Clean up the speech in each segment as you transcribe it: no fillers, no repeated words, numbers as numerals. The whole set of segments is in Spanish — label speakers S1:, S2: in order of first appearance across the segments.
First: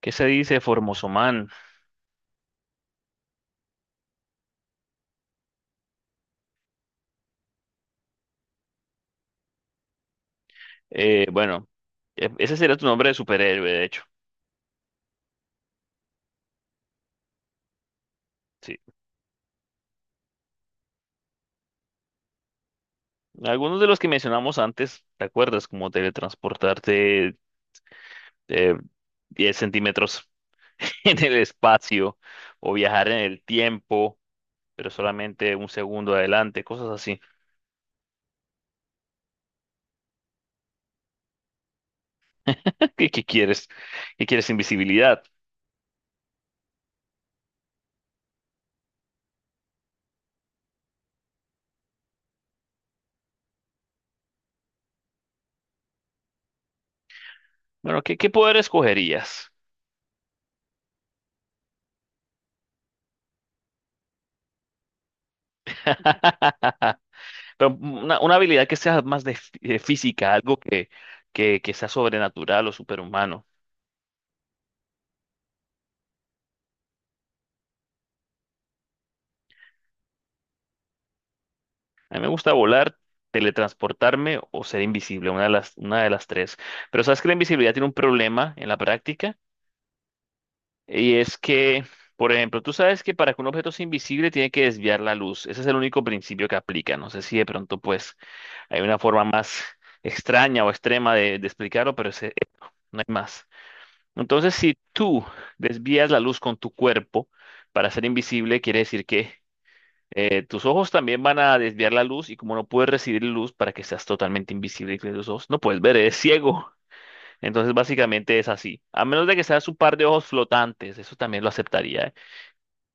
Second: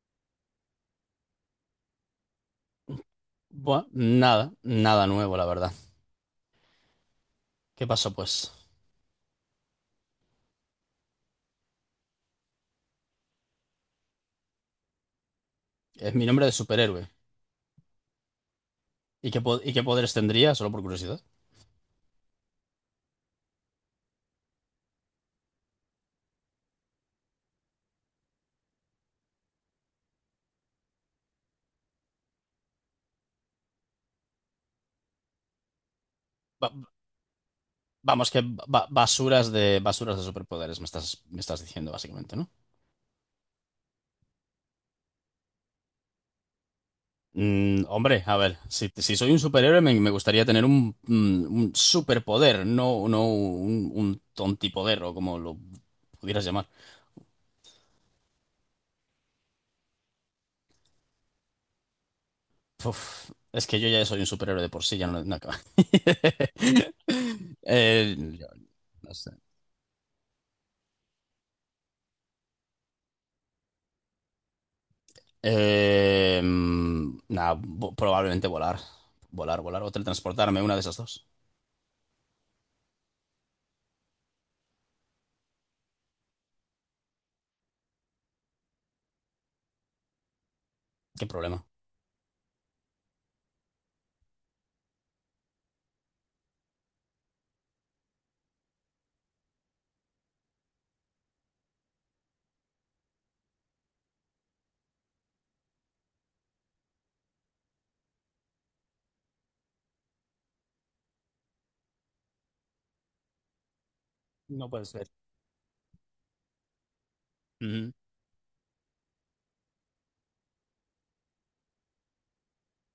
S1: ¿Qué se dice, Formosoman?
S2: Bueno, nada, nada nuevo, la verdad. ¿Qué pasó, pues?
S1: Eh, bueno, Ese sería tu nombre de superhéroe, de hecho.
S2: Es mi nombre de superhéroe.
S1: Sí.
S2: ¿Y qué, y qué poderes tendría? Solo por curiosidad.
S1: Algunos de los que mencionamos antes, ¿te acuerdas? Como teletransportarte eh, 10 centímetros en el espacio o viajar en el tiempo, pero solamente un segundo adelante,
S2: Ba-
S1: cosas así.
S2: Vamos, que basuras de superpoderes me estás diciendo, básicamente, ¿no?
S1: ¿Qué quieres? ¿Qué quieres invisibilidad?
S2: Hombre, a ver, si soy un superhéroe, me gustaría tener un, un superpoder, no un, un tontipoder o como lo pudieras llamar.
S1: Bueno, ¿qué poder escogerías?
S2: Uf, es que yo ya soy un superhéroe de por sí, ya no acaba.
S1: Pero una
S2: Yo
S1: habilidad que sea
S2: no
S1: más
S2: sé.
S1: de de física, algo que sea sobrenatural o superhumano.
S2: Nada, probablemente volar. Volar, volar o teletransportarme, una de esas dos.
S1: A mí me gusta volar, teletransportarme o ser invisible, una de las tres. Pero sabes que la invisibilidad tiene un problema en la práctica y
S2: ¿Qué
S1: es
S2: problema?
S1: que, por ejemplo, tú sabes que para que un objeto sea invisible tiene que desviar la luz. Ese es el único principio que aplica. No sé si de pronto pues hay una forma más extraña o extrema de explicarlo, pero ese, no hay más. Entonces, si tú desvías la luz con tu cuerpo para ser invisible, quiere decir que tus ojos también van a desviar la luz y como no puedes recibir luz para que seas totalmente
S2: No puede
S1: invisible y
S2: ser.
S1: que tus ojos no puedes ver, eres ciego. Entonces
S2: Ujú.
S1: básicamente es así. A menos de que seas un par de ojos flotantes, eso también lo aceptaría, ¿eh?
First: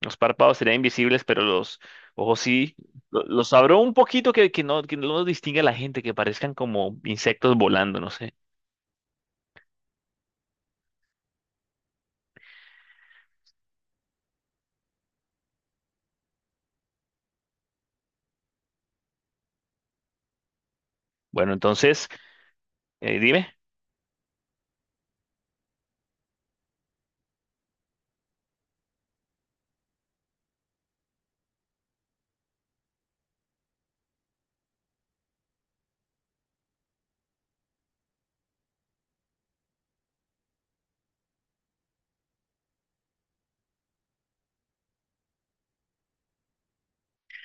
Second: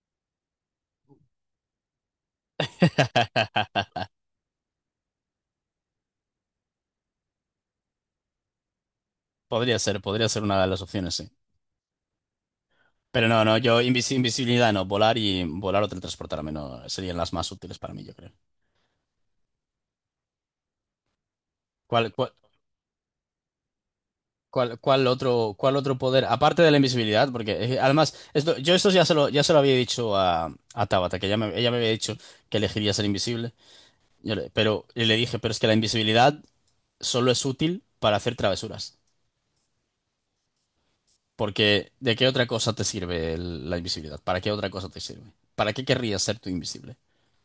S1: Los párpados serían invisibles, pero los ojos sí, los abro un poquito que no los distingue a la gente, que parezcan como insectos volando, no sé.
S2: Podría ser una de las opciones, sí. Pero no, yo invisibilidad no, volar y volar o teletransportarme no serían las más útiles para mí, yo creo.
S1: Bueno, entonces,
S2: ¿Cuál, cuál,
S1: dime,
S2: ¿Cuál otro, cuál otro poder? Aparte de la invisibilidad, porque además, esto, yo esto ya ya se lo había dicho a Tabata, que ella me había dicho que elegiría ser invisible. Pero y le dije, pero es que la invisibilidad solo es útil para hacer travesuras. Porque ¿de qué otra cosa te sirve la invisibilidad? ¿Para qué otra cosa te sirve? ¿Para qué querrías ser tú invisible?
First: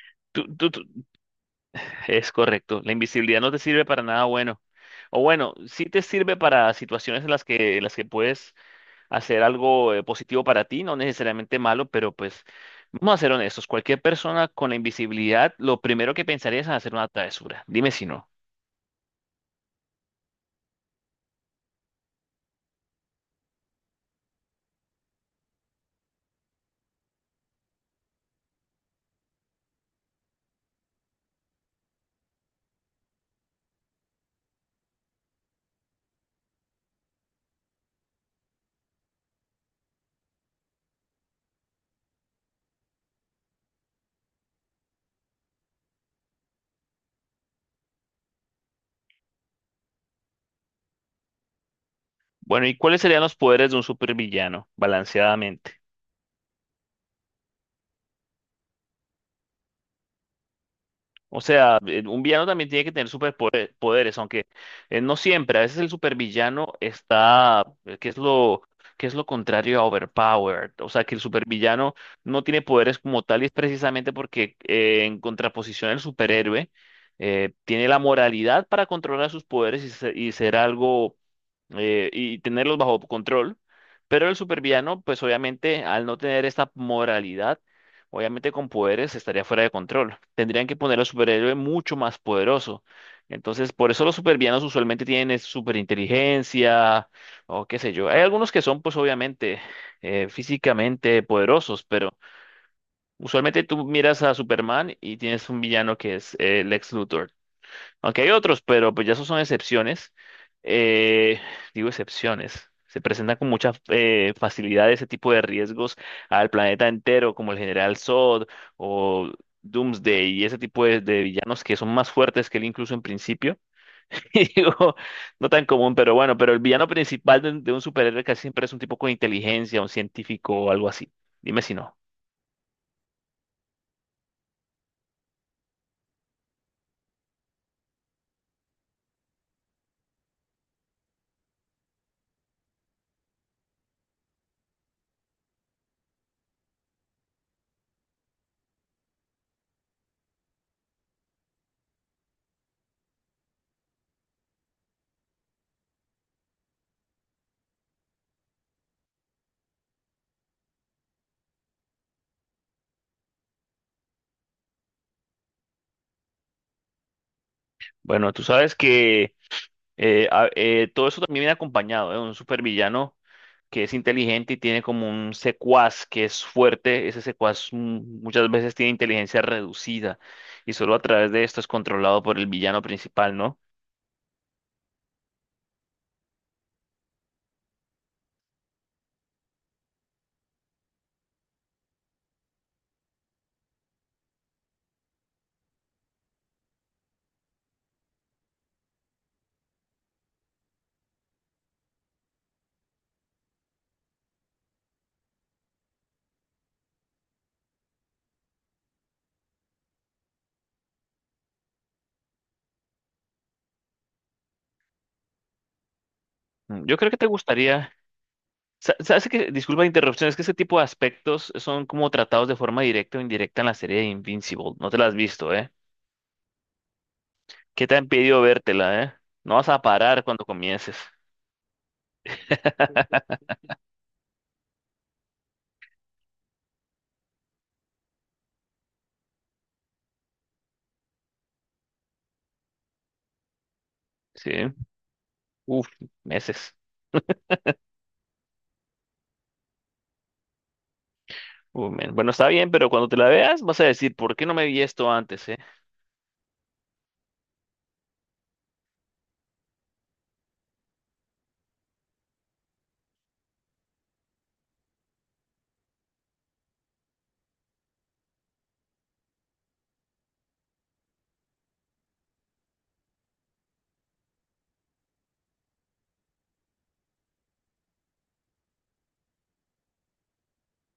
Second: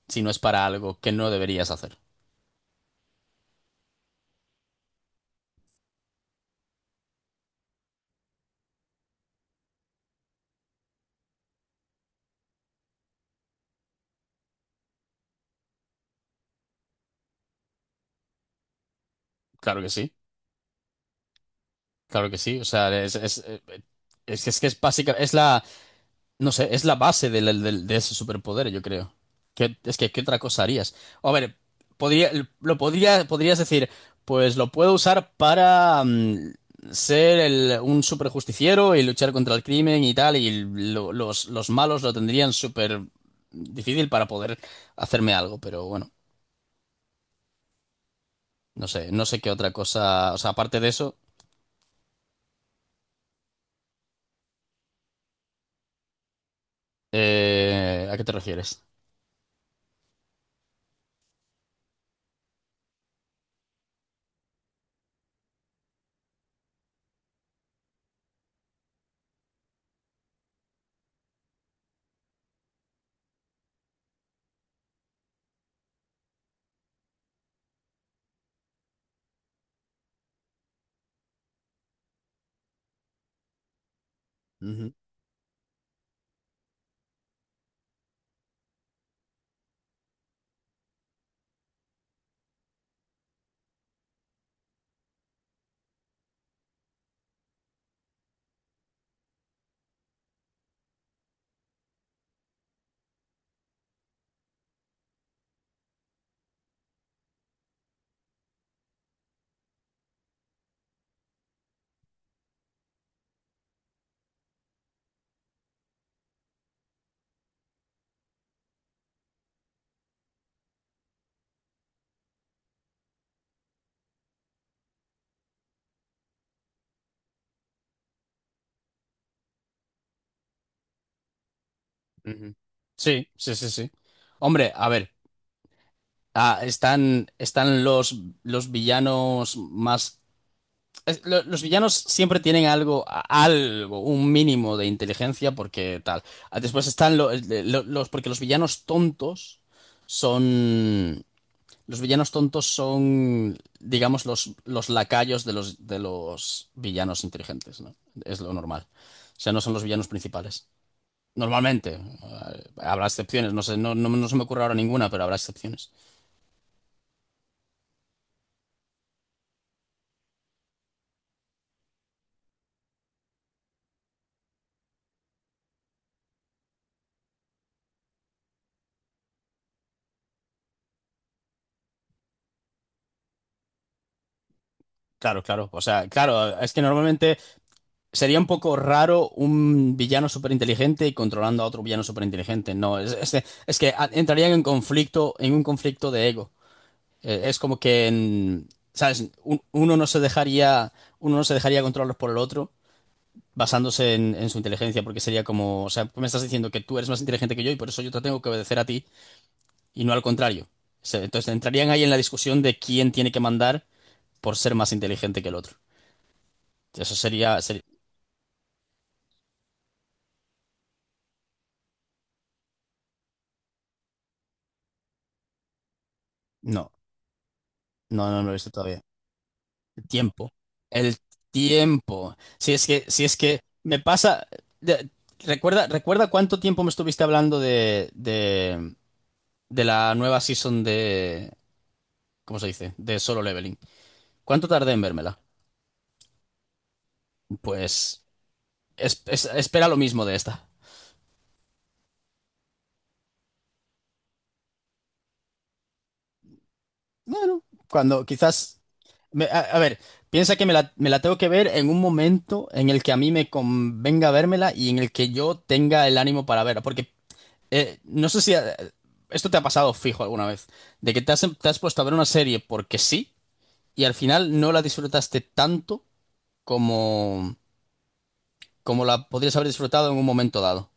S2: Si no es
S1: tú,
S2: para
S1: tú,
S2: algo
S1: tú-
S2: que no deberías hacer.
S1: es correcto, la invisibilidad no te sirve para nada bueno. O bueno, sí te sirve para situaciones en las que puedes hacer algo positivo para ti, no necesariamente malo, pero pues vamos a ser honestos, cualquier persona con la invisibilidad, lo primero que pensaría es en hacer una travesura. Dime si no.
S2: Claro que sí, claro que sí. O sea, que es básica, no sé, es la base de ese superpoder, yo creo. ¿Qué otra cosa harías? A ver, podría, podrías decir, pues lo puedo usar para ser un superjusticiero y luchar contra el crimen y tal, y los malos lo tendrían súper difícil para poder hacerme algo, pero bueno, no sé, no sé qué otra cosa, o sea, aparte de eso,
S1: Bueno, ¿y cuáles serían los poderes de un supervillano, balanceadamente?
S2: ¿a qué te refieres?
S1: O sea, un villano también tiene que tener superpoderes, aunque no siempre. A veces el supervillano está, qué es lo contrario a overpowered? O sea, que el supervillano no tiene poderes como tal y es precisamente porque en contraposición el superhéroe tiene la moralidad para controlar sus poderes y, y ser algo y tenerlos bajo control. Pero el supervillano, pues obviamente, al no tener esta moralidad, obviamente con poderes estaría fuera de control. Tendrían que poner al superhéroe mucho más poderoso. Entonces, por eso los supervillanos usualmente tienen superinteligencia o qué sé yo. Hay algunos que son, pues obviamente, físicamente poderosos, pero usualmente tú miras a Superman y tienes un villano que es Lex Luthor. Aunque hay otros, pero pues ya esos son excepciones. Eh, digo excepciones. Se presentan con mucha facilidad ese tipo de riesgos al planeta entero, como el General Zod o Doomsday y ese tipo de villanos que son más fuertes que él incluso en principio. Y digo, no tan común, pero bueno, pero el villano principal de un superhéroe casi siempre es un tipo con inteligencia, un científico o algo así. Dime si no.
S2: Ujú, ujú. Sí, sí, sí, sí. Hombre, a ver. Están los villanos más... Los villanos siempre tienen algo, algo, un mínimo de inteligencia porque tal. Ah, después están porque los villanos tontos son, los villanos tontos son, digamos, los lacayos de los villanos inteligentes, ¿no? Es lo normal. O sea, no son los villanos principales. Normalmente. Ah, habrá excepciones, no sé, no se me ocurre ahora ninguna, pero habrá excepciones.
S1: Bueno, tú sabes que todo eso también viene acompañado de un supervillano que es inteligente y tiene como un secuaz que es fuerte, ese secuaz muchas veces tiene inteligencia reducida y solo a través de esto es controlado por el villano principal, ¿no?
S2: Claro, claro. O sea, claro, es que normalmente sería un poco raro un villano súper inteligente y controlando a otro villano súper inteligente. No, es que entrarían en conflicto, en un conflicto de ego. Es como que, ¿sabes? Uno no se dejaría, uno no se dejaría controlar por el otro basándose en su inteligencia, porque sería como, o sea, me estás diciendo que tú eres más inteligente que yo y por eso yo te tengo que obedecer a ti y no al contrario. Entonces entrarían ahí en la discusión de quién tiene que mandar por ser más inteligente que el otro.
S1: Mm, yo creo
S2: Eso
S1: que te
S2: sería, sería-
S1: gustaría, sabes que, disculpa la interrupción, es que ese tipo de aspectos son como tratados de forma directa o indirecta en la serie de Invincible, no te la has visto, ¿eh?
S2: No,
S1: ¿Qué te ha
S2: no, no
S1: impedido
S2: no lo he visto todavía.
S1: vértela, eh? No vas a
S2: El
S1: parar cuando
S2: tiempo.
S1: comiences,
S2: El tiempo. Si es que, si es que me pasa. de- Recuerda, recuerda cuánto tiempo me estuviste hablando de la nueva season de. ¿Cómo se dice? De Solo Leveling.
S1: ¿sí?
S2: ¿Cuánto tardé en vérmela?
S1: Uf, meses.
S2: Pues espera lo mismo de esta.
S1: Uf, men. Bueno, está bien, pero cuando te la veas vas a decir, ¿por qué no me vi esto antes, eh?
S2: Bueno, cuando quizás. A, a ver, piensa que me la tengo que ver en un momento en el que a mí me convenga vérmela y en el que yo tenga el ánimo para verla. Porque no sé si esto te ha pasado fijo alguna vez, de que te has puesto a ver una serie porque sí y al final no la disfrutaste tanto como, como la podrías haber disfrutado en un momento dado.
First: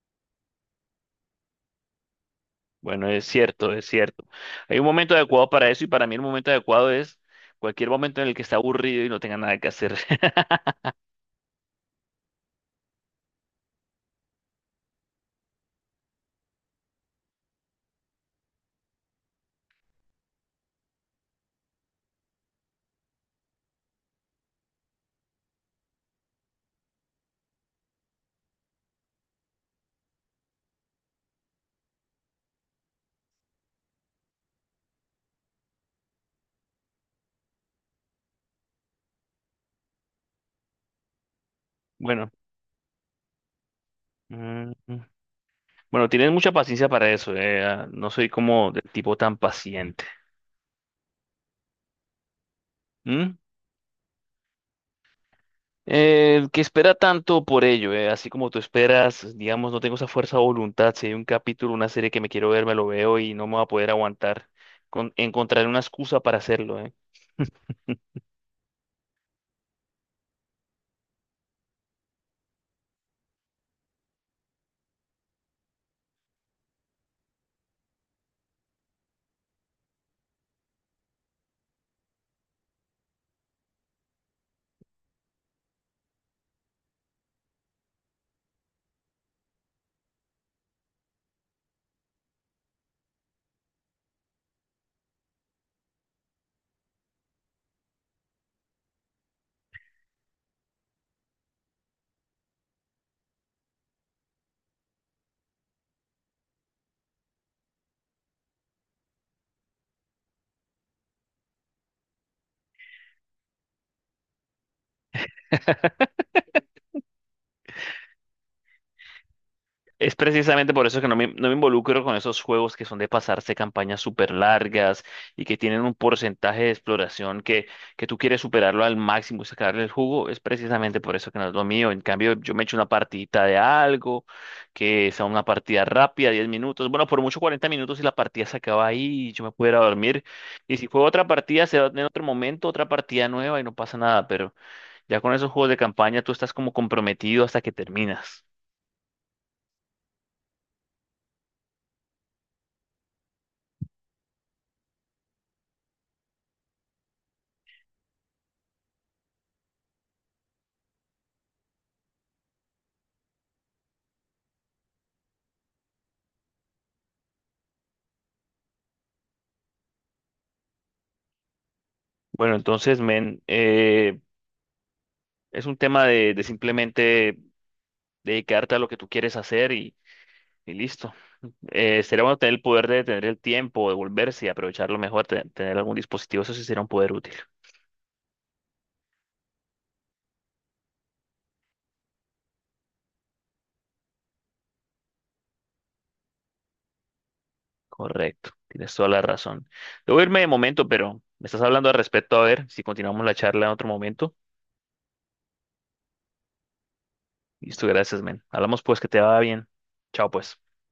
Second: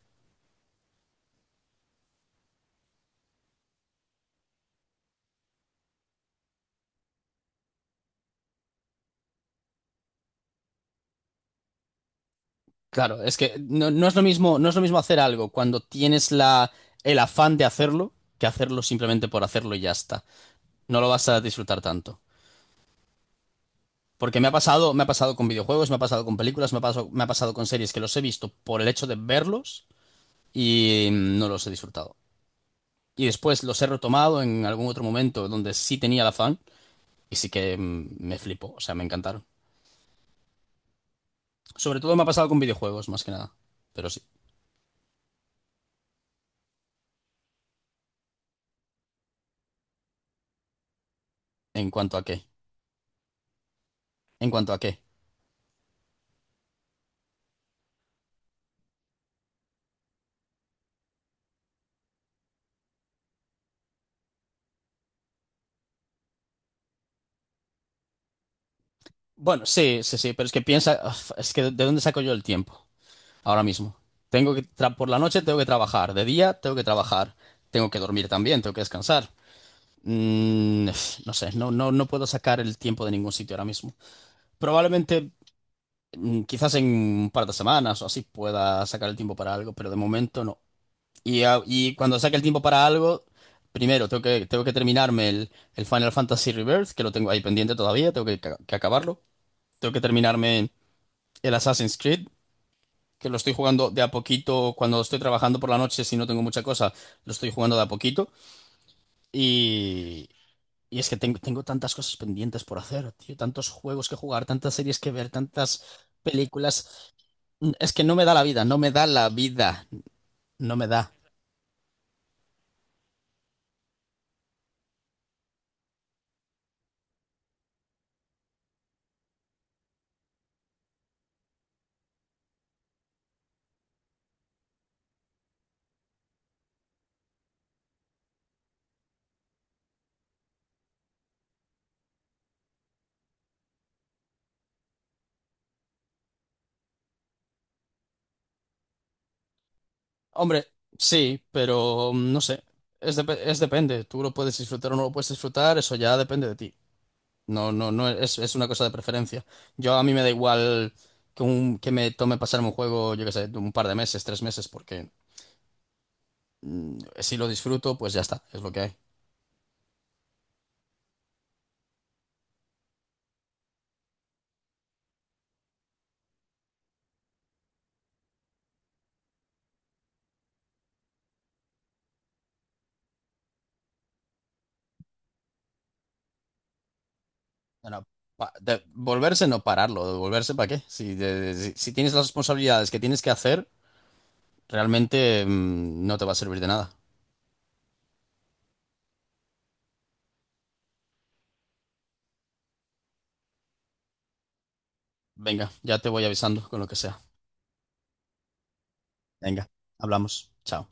S1: Bueno, es cierto, es cierto. Hay un momento adecuado para eso y para mí el momento adecuado es cualquier momento en el que está aburrido y no tenga nada que hacer.
S2: Claro, es que no es lo mismo, no es lo mismo hacer algo cuando tienes la, el afán de hacerlo que hacerlo simplemente por hacerlo y ya está. No lo vas a disfrutar tanto. Porque me ha pasado con videojuegos, me ha pasado con películas, me ha pasado con series que los he visto por el hecho de verlos y no los he disfrutado. Y después los he retomado en algún otro momento donde sí tenía la fan y sí que me flipó, o sea, me encantaron. Sobre todo me ha
S1: Bueno,
S2: pasado con videojuegos, más que nada. Pero sí,
S1: mm, mm, bueno, tienes mucha paciencia para eso. No soy como del tipo tan paciente.
S2: en cuanto a qué.
S1: ¿Mm?
S2: En cuanto a qué.
S1: El que espera tanto por ello, así como tú esperas, digamos, no tengo esa fuerza de voluntad. Si hay un capítulo, una serie que me quiero ver, me lo veo y no me va a poder aguantar. Con, encontraré una excusa para hacerlo, ¿eh?
S2: Bueno, sí, sí, sí, pero es que piensa, uf, es que ¿de dónde saco yo el tiempo? Ahora mismo. Tengo que, por la noche tengo que trabajar, de día tengo que trabajar, tengo que dormir también, tengo que descansar. Uf, no sé, no puedo sacar el tiempo de ningún sitio ahora mismo. Probablemente quizás en un par de semanas o así pueda sacar el tiempo para algo, pero de momento no. Y, y cuando saque el tiempo para algo, primero tengo que terminarme el Final Fantasy Rebirth, que lo tengo ahí pendiente todavía, tengo que, que acabarlo. Tengo que terminarme el Assassin's Creed, que lo estoy jugando de a poquito cuando estoy trabajando por la noche, si no tengo mucha cosa, lo estoy jugando de a poquito. Y, y es que tengo, tengo tantas cosas pendientes por hacer, tío, tantos juegos que jugar, tantas series que ver, tantas películas. Es que no me da la vida, no me da la vida,
S1: Es precisamente
S2: no
S1: por
S2: me
S1: eso que
S2: da.
S1: no me involucro con esos juegos que son de pasarse campañas súper largas y que tienen un porcentaje de exploración que tú quieres superarlo al máximo y sacarle el jugo. Es precisamente por eso que no es lo mío. En cambio, yo me echo una partidita de algo, que sea una partida rápida, 10 minutos. Bueno, por mucho 40 minutos y la partida se acaba ahí y yo me puedo ir a dormir. Y si juego otra partida, se va en otro momento, otra partida nueva y no pasa nada. Pero ya con esos juegos de campaña tú estás como comprometido hasta que terminas.
S2: Hombre, sí, pero no sé, es depende, tú lo puedes disfrutar o no lo puedes disfrutar, eso ya depende de ti. No, no, no, es una cosa de preferencia. Yo a mí me da igual que, un, que me tome pasarme un juego, yo qué sé, un par de meses, tres meses, porque si lo disfruto, pues ya está, es lo que hay.
S1: Bueno, entonces, men, es un tema de simplemente dedicarte a lo que tú quieres hacer y listo. Sería bueno tener el poder de tener el tiempo, de volverse y aprovecharlo mejor, tener algún dispositivo, eso sí sería un poder útil.
S2: No, no, volverse no pararlo, de volverse para qué. Si, si, si tienes las responsabilidades que tienes que hacer, realmente no te va a servir de nada.
S1: Correcto, tienes toda la razón. Debo irme de momento, pero me estás hablando al respecto, a ver si continuamos la charla en otro momento.
S2: Venga, ya te voy avisando con lo que sea.
S1: Listo, gracias, men. Hablamos pues, que te va bien.
S2: Venga,
S1: Chao,
S2: hablamos.
S1: pues.
S2: Chao.